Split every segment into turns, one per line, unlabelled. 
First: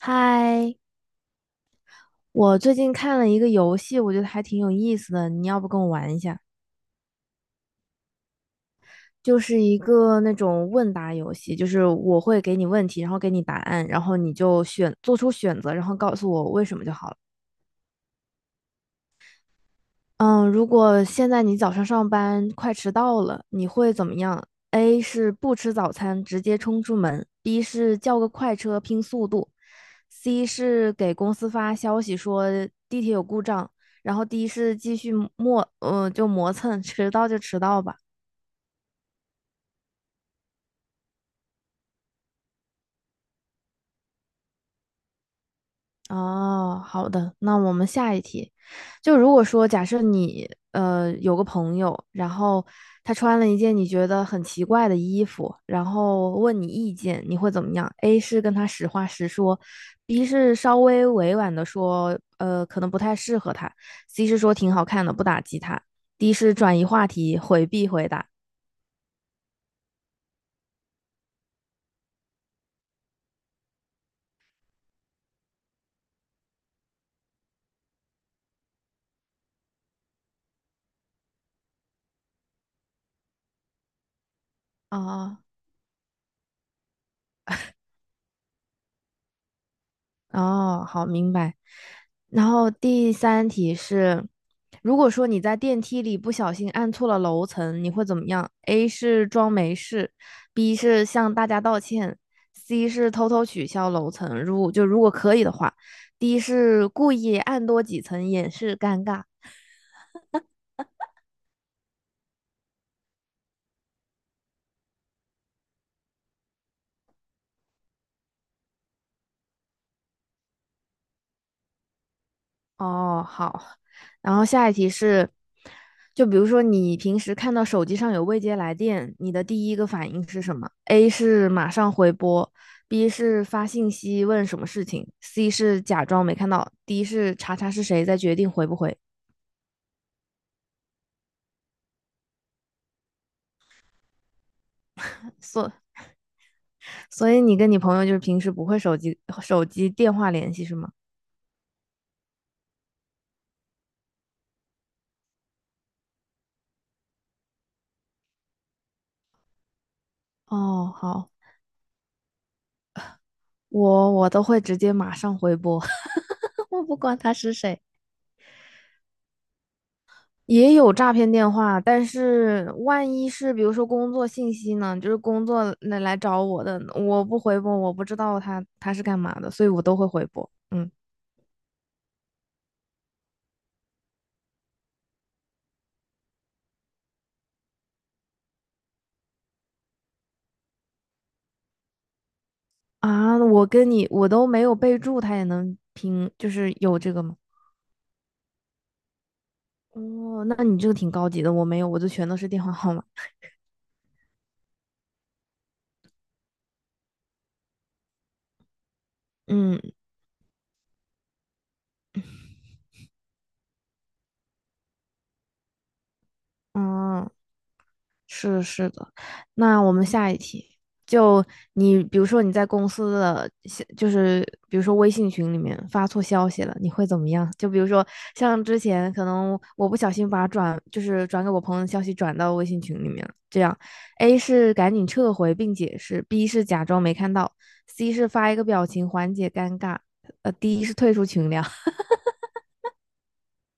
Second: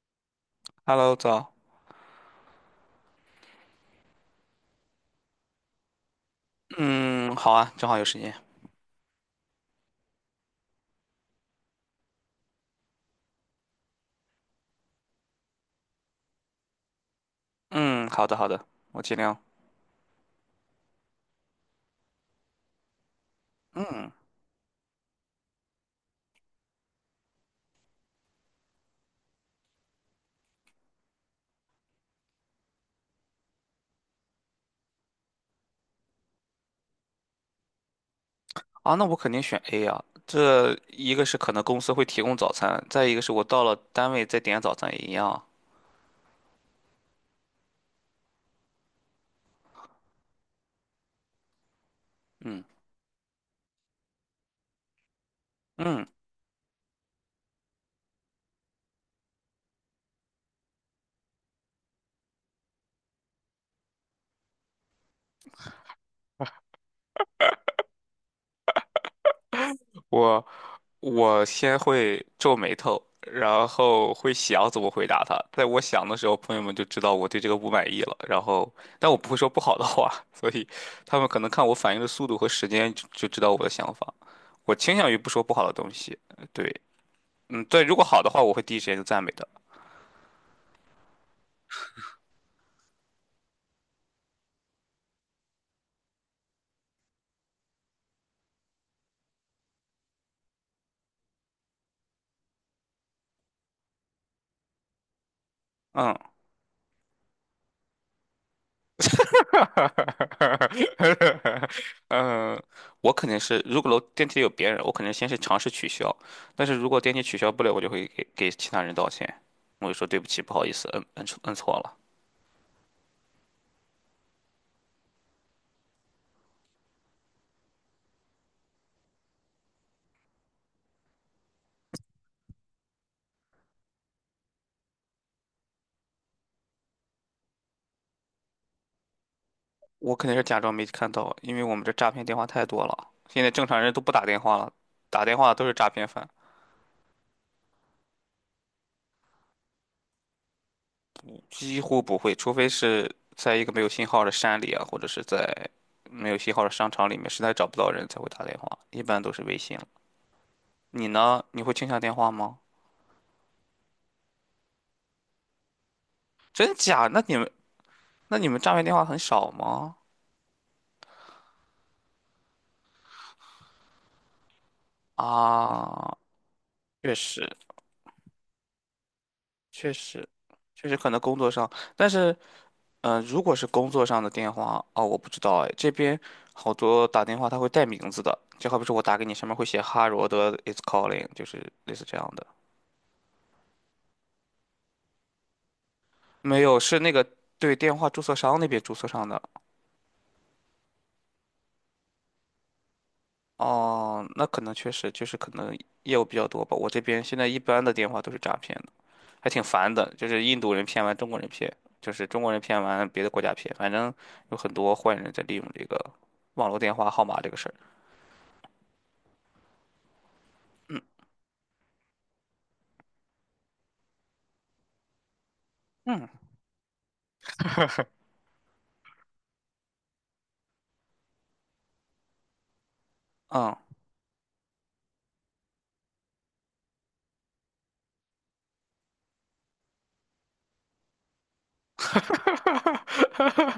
嗨，
Hello，早。
我最近看了一个游戏，我觉得还挺有意思的，你要不跟我玩一下？
嗯，好啊，正好有时间。
就是一个那种问答游戏，就是我会给你问题，然后给你答案，然后你就选，做出选择，然后告诉我为什么就好了。
嗯，好的，好的，我尽量。
嗯，如果现在你早上上班快迟到了，你会怎
嗯，
么样？A 是不吃早餐，直接冲出门；B 是叫个快车拼速度；C 是给公司发消息说地铁有故障，然后 D 是继续磨，就磨蹭，迟到就迟到吧。
啊，那我肯定选 A 啊。这一个是可能公司会提供早餐，再一个是我到了单位再点早餐也一样啊。
哦，好的，那我们下一题，就如果说假设你有个朋友，然
嗯
后他穿了一件你觉得很奇怪的衣服，然
嗯，
后问你意见，你会怎么样？A 是跟他实话实说，B 是稍微委婉的说，可能不太适合他，C 是说挺好看的，不打击他，D 是转移话题，回避回答。
我我先会皱眉头，然后会想怎么回答他。在我想的时候，朋友们就知道我对这个不满意了。然后，但我不会说不好的话，所以他们可能看我反应的速度和时间就知道我的想法。我倾向于不
啊、
说不好的东西，对，嗯，对，如果好的话，我会第一时间就赞美的。
哦，好，明白。然后第三题是，如果说你在电梯里不小心按错了楼层，你会怎么样？A 是装没事，B 是向大家道歉，C 是偷偷取消楼层，如果可以的话
嗯。
，D 是故意按多几层掩饰尴尬。
哈，哈，哈，哈，哈，哈，嗯，我肯定是，如果电梯里有别人，我肯定先是尝试取消。但是如果电梯取消不了，我就会给其他人道歉，我就说对不起，不好意思，摁错了。
哦，好。然后下一题是，就比如说你平时看到手机上有未接来电，你的第一个反应是什么？A 是马上回拨，B 是发信息问什么事情，C 是假装没看到，D 是查查是谁再决定回不回。
我肯定是假装没看到，因为我们这诈骗电话太多了，现在正常人都不打电话了，打电话都是
所
诈骗犯，
所以你跟你朋友就是平时不会手机电话联系是吗？
几乎不会，除非是在一个没有信号的山里啊，或者是在没有信号的商场里面，实在找不到人才会打电话，一般都是微信了。
哦，
你
好，
呢？你会倾向电话吗？
我都会直接马上回拨，
真
我不
假？
管
那
他
你们
是谁。
那你们诈骗电话很少吗？
也有诈骗电话，但是万一是比如说工作信息呢，就是工作那来
啊，
找我的，
确
我不
实，
回拨，我不知道他是干嘛的，所以我
确
都会回
实，
拨。
确
嗯。
实可能工作上，但是，嗯、如果是工作上的电话，哦，我不知道哎，这边好多打电话他会带名字的，就好比说我打给你，上面会写哈罗德 is calling，就是类似这样的。
啊，我跟你我都没有备注，他也能拼，就
没
是
有，是
有
那
这个
个
吗？
对电话注册商那边注册上的。
哦，那你这个挺高级的，我没有，我就全都是电话号码。
哦，那可能确实就是可能业务比较多吧。我这边现在一般的电话都是诈骗还挺
嗯，
烦的，就是印度人骗完中国人骗，就是中国人骗完别的国家骗，反正有很多坏人在利用这个网络电话号
嗯，
码这个事儿。
是的是的。那我们下一题，就你比如说你在公司的消就是比如说微信群里面发错
嗯
消息了，你会怎么样？就比如说像之前可能我不小心把转就是转给我朋友的消息转到微信群里面了，这
嗯，
样 A 是赶紧撤回并解释，B 是假装没看到，C 是发一个表情缓解尴尬，D 是退出群聊。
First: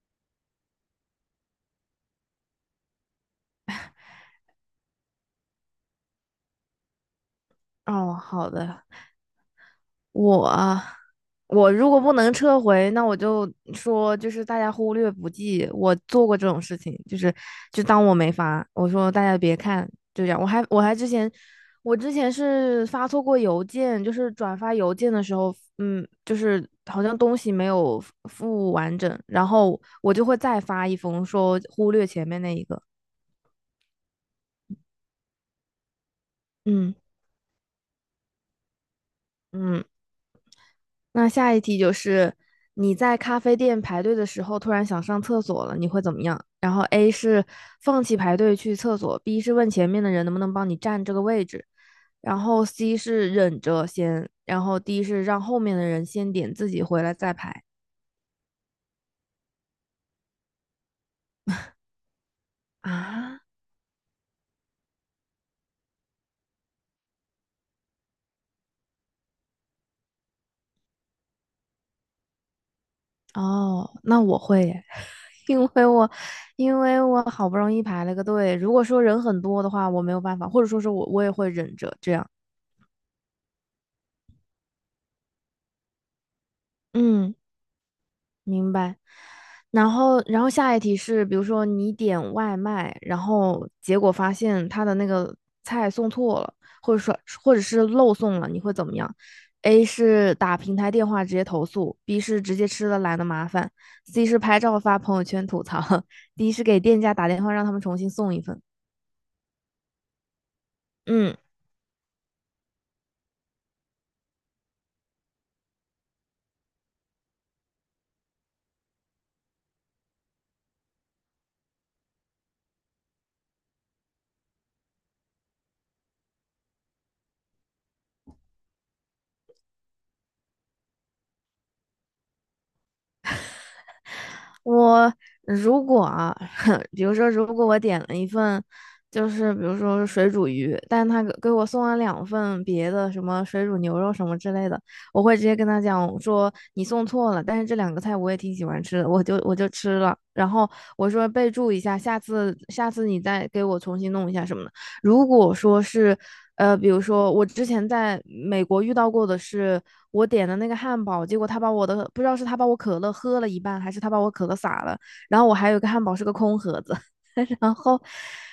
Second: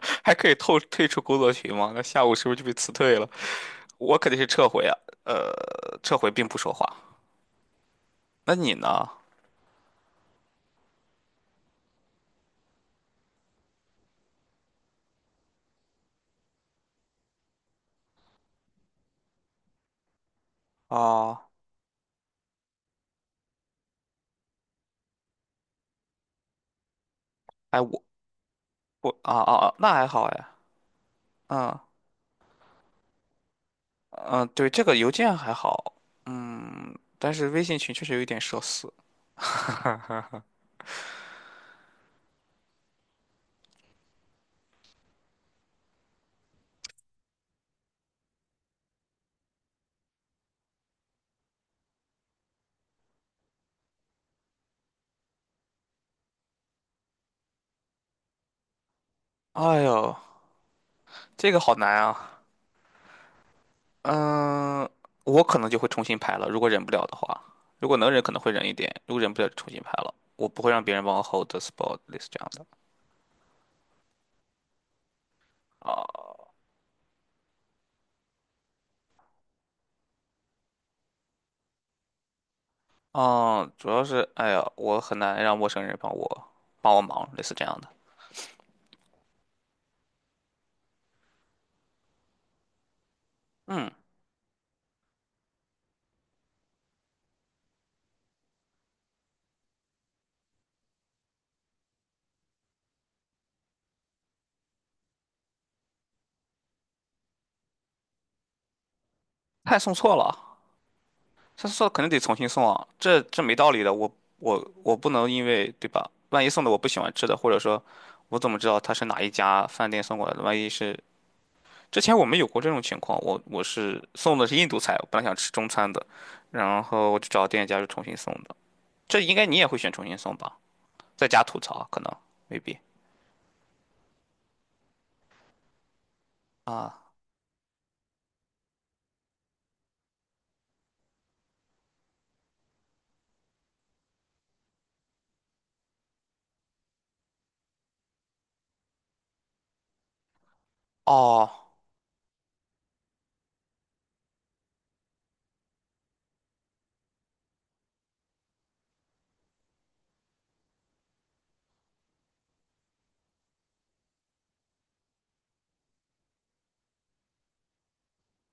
还可以退出工作群吗？那下午是不是就被辞退了？我肯定是撤回啊，撤回并不说话。
哦，好
那你
的，
呢？
我啊我如果不能撤回，那我就说就是大家忽略不计，我做过这种事情，就是就当我没发，我说大家别看，就这样。
啊，
我之前是发错过邮件，就是转发邮件的时候，嗯，就是好像东西没
哎，
有
我
附完
我
整，
啊
然
啊啊，
后
那还
我
好
就会
哎，
再发一封说
嗯
忽略前面那一个，
嗯，对，这个邮件还好，嗯，
嗯。
但是微信群确实有一点社死。
嗯。那下一题就是你在咖啡店排队的时候突然想上厕所了，你会怎么样？然后 A 是放弃排队去厕所，B 是问前面的人能不能帮你占这个位置，然后 C 是忍着先，然后 D 是让后面的人先点，自己回来再排。
哎呦，这个好难啊。
啊。
嗯，我可能就会重新排了，如果忍不了的话，如果能忍可能会忍一点，如果忍不了就重新排了。我不会让别人帮我 hold the spot 类似这样的。
哦，那我会耶，因为我
啊，
因为我好不容易排了个队，如果说人很多的话，我没有办法，或者说是我也会忍着这样。
哦，主要是，哎呀，我很难让陌生人帮我忙，
嗯。
类似这样的。
明白。然后下一题是，比如说你点外卖，然后
嗯，
结果发现他的那个菜送错了，或者是漏送了，你会怎么样？A 是打平台电话直接投诉，B 是直接吃了懒得麻烦，C 是拍照发朋友圈吐槽 ，D 是给店家打电话让他们重新送一份。
菜送错了，
嗯，
菜送错了肯定得重新送啊，这没道理的。我不能因为对吧？万一送的我不喜欢吃的，或者说我怎么知道他是哪一家饭店送过来的？万一是之前我们有过这种情况，我是送的是印度菜，我本来想吃中餐的，然后我就找店家就重新送的。这应该你也会选重新送吧？在家吐槽可能未必
我如果啊，比
啊，
如说，如果我点了一份，就是比如说水煮鱼，但他给我送了两份别的什么水煮牛肉什么之类的，我会直接跟他讲说你送错了，但是这两个菜我也挺喜欢吃的，我就吃了。然后我说备
哦
注一下，下次你再给我重新弄一下什么的。如果说是比如说我之前在美国遇到过的是，我点的那个汉堡，结果他把我的不知道是他把我可乐喝了一半，还是他把我可乐洒了，然后我还有一个汉堡是个空盒子，然后，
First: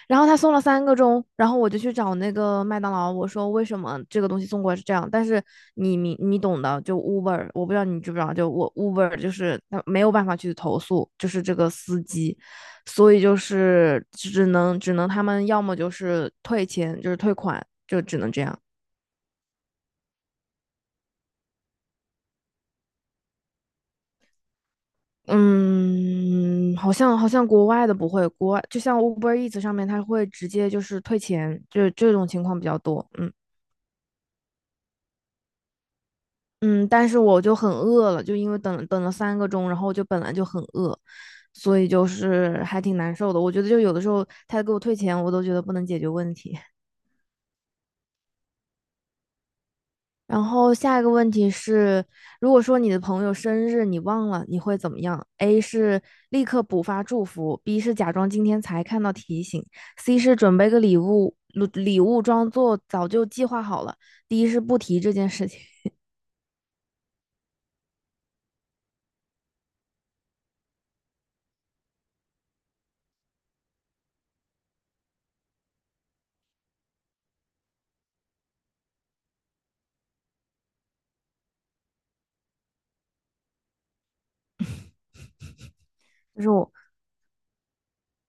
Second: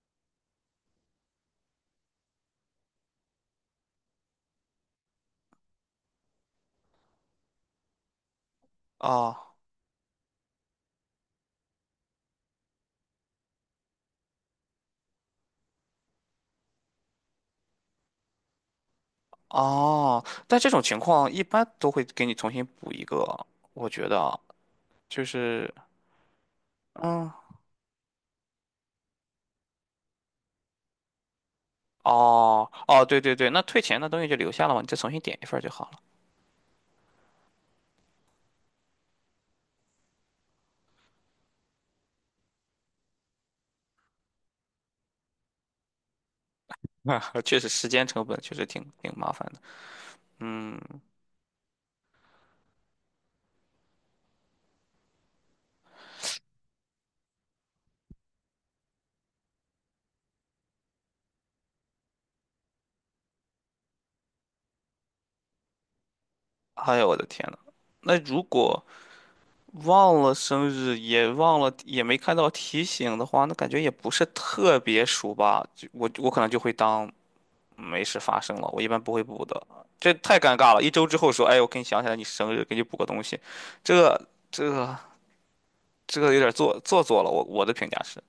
然后他送了三个钟，然后我就去找那个麦当劳，我说为什么这个东西送过来是这样，但是你懂的，就 Uber，我不知道你知不知道，就我 Uber 就
哦
是他没有办法去投诉，就是这个司机，所以就是只能他们要么就是退钱，就是退款，就只能这样。
哦，但这种情况一般都会给你重新补一个，我觉得啊就是
嗯，好像
嗯，
国外的不会，国外就像 Uber Eats 上面，它会直接就是退钱，就这种情况比
哦
较
哦，
多。
对
嗯。
对对，那退钱的东西就留下了嘛，你再重新点一份儿就好
嗯，但是我就很饿了，就因为等了三个钟，然后我就本来就很饿，所以就是还挺难受的。我觉得就有的时候他给我退钱，我都觉得不能解决问题。
了。确实时间成本确实挺麻烦的，
然后
嗯，
下一个问题是，如果说你的朋友生日你忘了，你会怎么样？A 是立刻补发祝福，B 是假装今天才看到提醒，C 是准备个礼物，礼物装作早就计划好了，D 是不提这件事情。
哎呦我的天呐，那如果忘了生日，也忘了，也没看到提醒的话，那感觉也不是特别熟吧。就我可能就会当没事发生了，我一般不会补的。这太尴尬了，一周之后说，哎，我给你想起来你生日，给你补个东西，这这这有
就是
点
我
做作了。我的评价是，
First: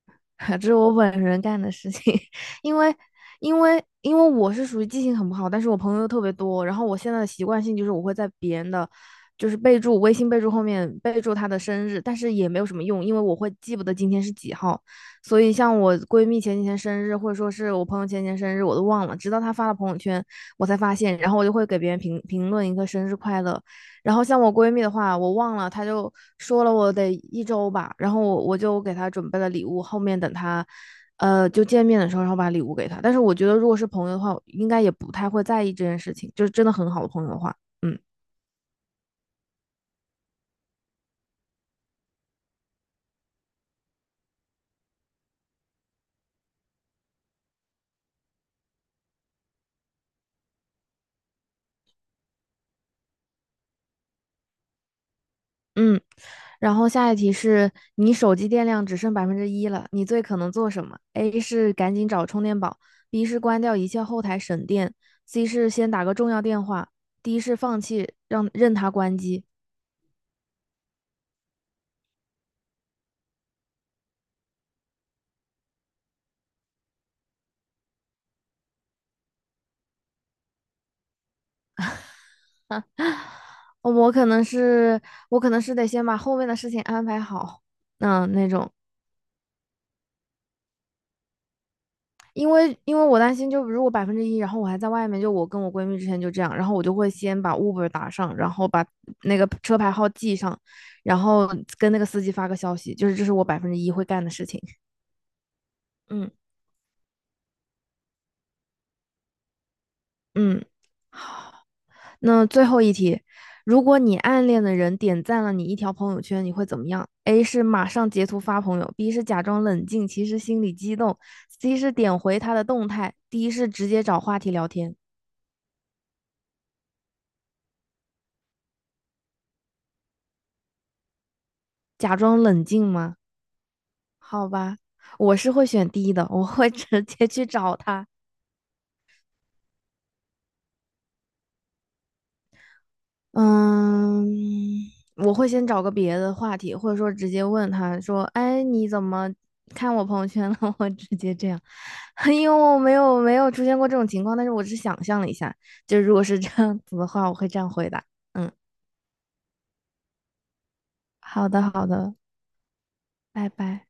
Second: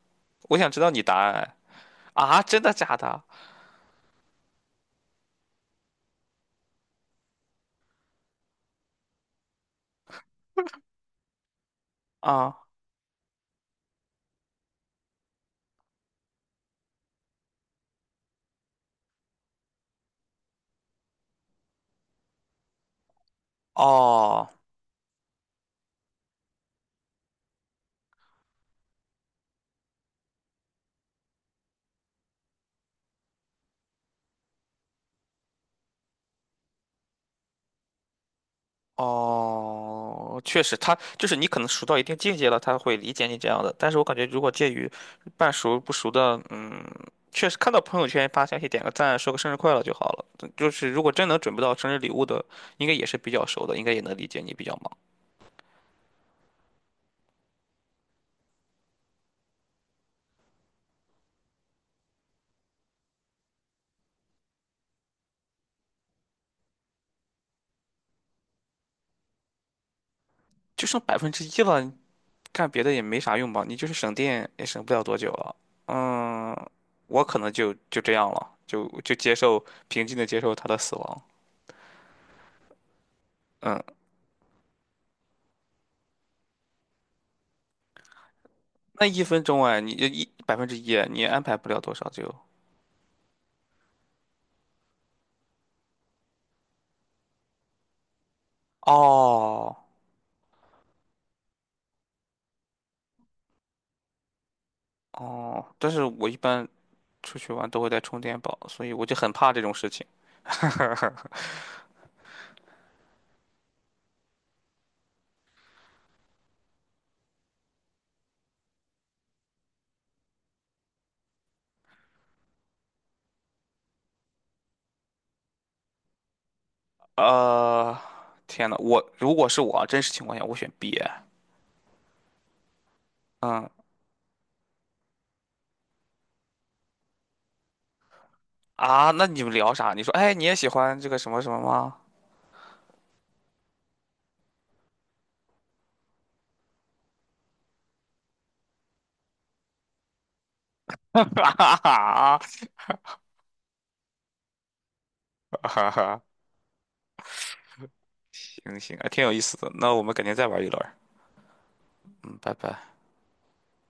我
这
想
是
知道
我
你答
本
案。
人干的事情，
哎啊，真 的
因为
假的？
因为因为我是属于记性很不好，但是我朋友又特别多，然后我现在的习惯性就是我会在别人的备注微信备注他的生日，但是也
啊，
没有什么用，因为我会记不得今天是几号，所以像我闺蜜前几天生日，或者说是我朋友前几天生日，我都忘了，直到她发了朋友圈我才发现，然后我就会给别人评论一个生日快乐，然后像
哦。
我闺蜜的话，我忘了，她就说了我得一周吧，然后我就给她准备了礼物，后面等她，就见面的时候，然后把礼物给她。但是我觉得，如果是朋友的话，应该也不太会在意这件事情，就是真的很好的朋友的话，嗯。
哦，确实，他就是你可能熟到一定境界了，他会理解你这样的。但是我感觉，如果介于半熟不熟的，嗯，确实看到朋友圈发消息点个赞，说个生日快乐就好了。就是如果真能准备到生日礼物的，应该也是比较熟的，应该也能理解你比较忙。
嗯。然后下一题是你手机电量只剩百分之一了，你最可能做什么？A 是赶紧找充电宝，B 是关掉一切后台省电，C 是先打个重要电话，D 是放弃让任它关机。
就剩百分之一了，干别的也没啥用吧？你就是省电也省不了多久了。嗯，我可能就这样了，就接受平静的接受他的死亡。嗯。
我可能是我可能是得先把后面的事情安排好，嗯，那种，
那一分钟哎，你一百分之一，你安排不了多少就。
因为我担心，就如果百分之一，然后我还在外面，就我跟我闺蜜之前就这样，然后我就会先把 Uber 打上，然后把那个
哦
车牌号记上，然后跟那个司机发个消息，就是这是我百分之一会干的事情，
哦，但是 我
嗯。
一般出去玩都会带充电宝，所以我就很怕这种事情。
嗯。那最后一题，如果你暗恋的人点赞了你一条朋友圈，你会怎么样？A 是马上截图发朋友，B 是假装冷静，其实心里激动，C 是点回他的动态，D 是直接找话题聊天。
呃，天呐，我如果是我啊真实情况下，我选 B。
假装冷静吗？
嗯
好吧，我是会选 D 的，我会直接去找他。
啊，那你们聊啥？你说，哎，你也喜欢这个什么什么吗？
嗯，我会先找个别的话题，或者说直接问他说：“哎，你怎么看我朋友圈了？” 我会 直
哈
接这样，
哈
因为
哈
我没有出现过这种情况，但是我只是想象了一下，
哈哈
就如
哈，
果是这样子的话，我会这样回答。嗯，
行行，还挺有意思的。那我们改天再玩一轮儿。
好的，好的，
嗯，拜拜。
拜拜。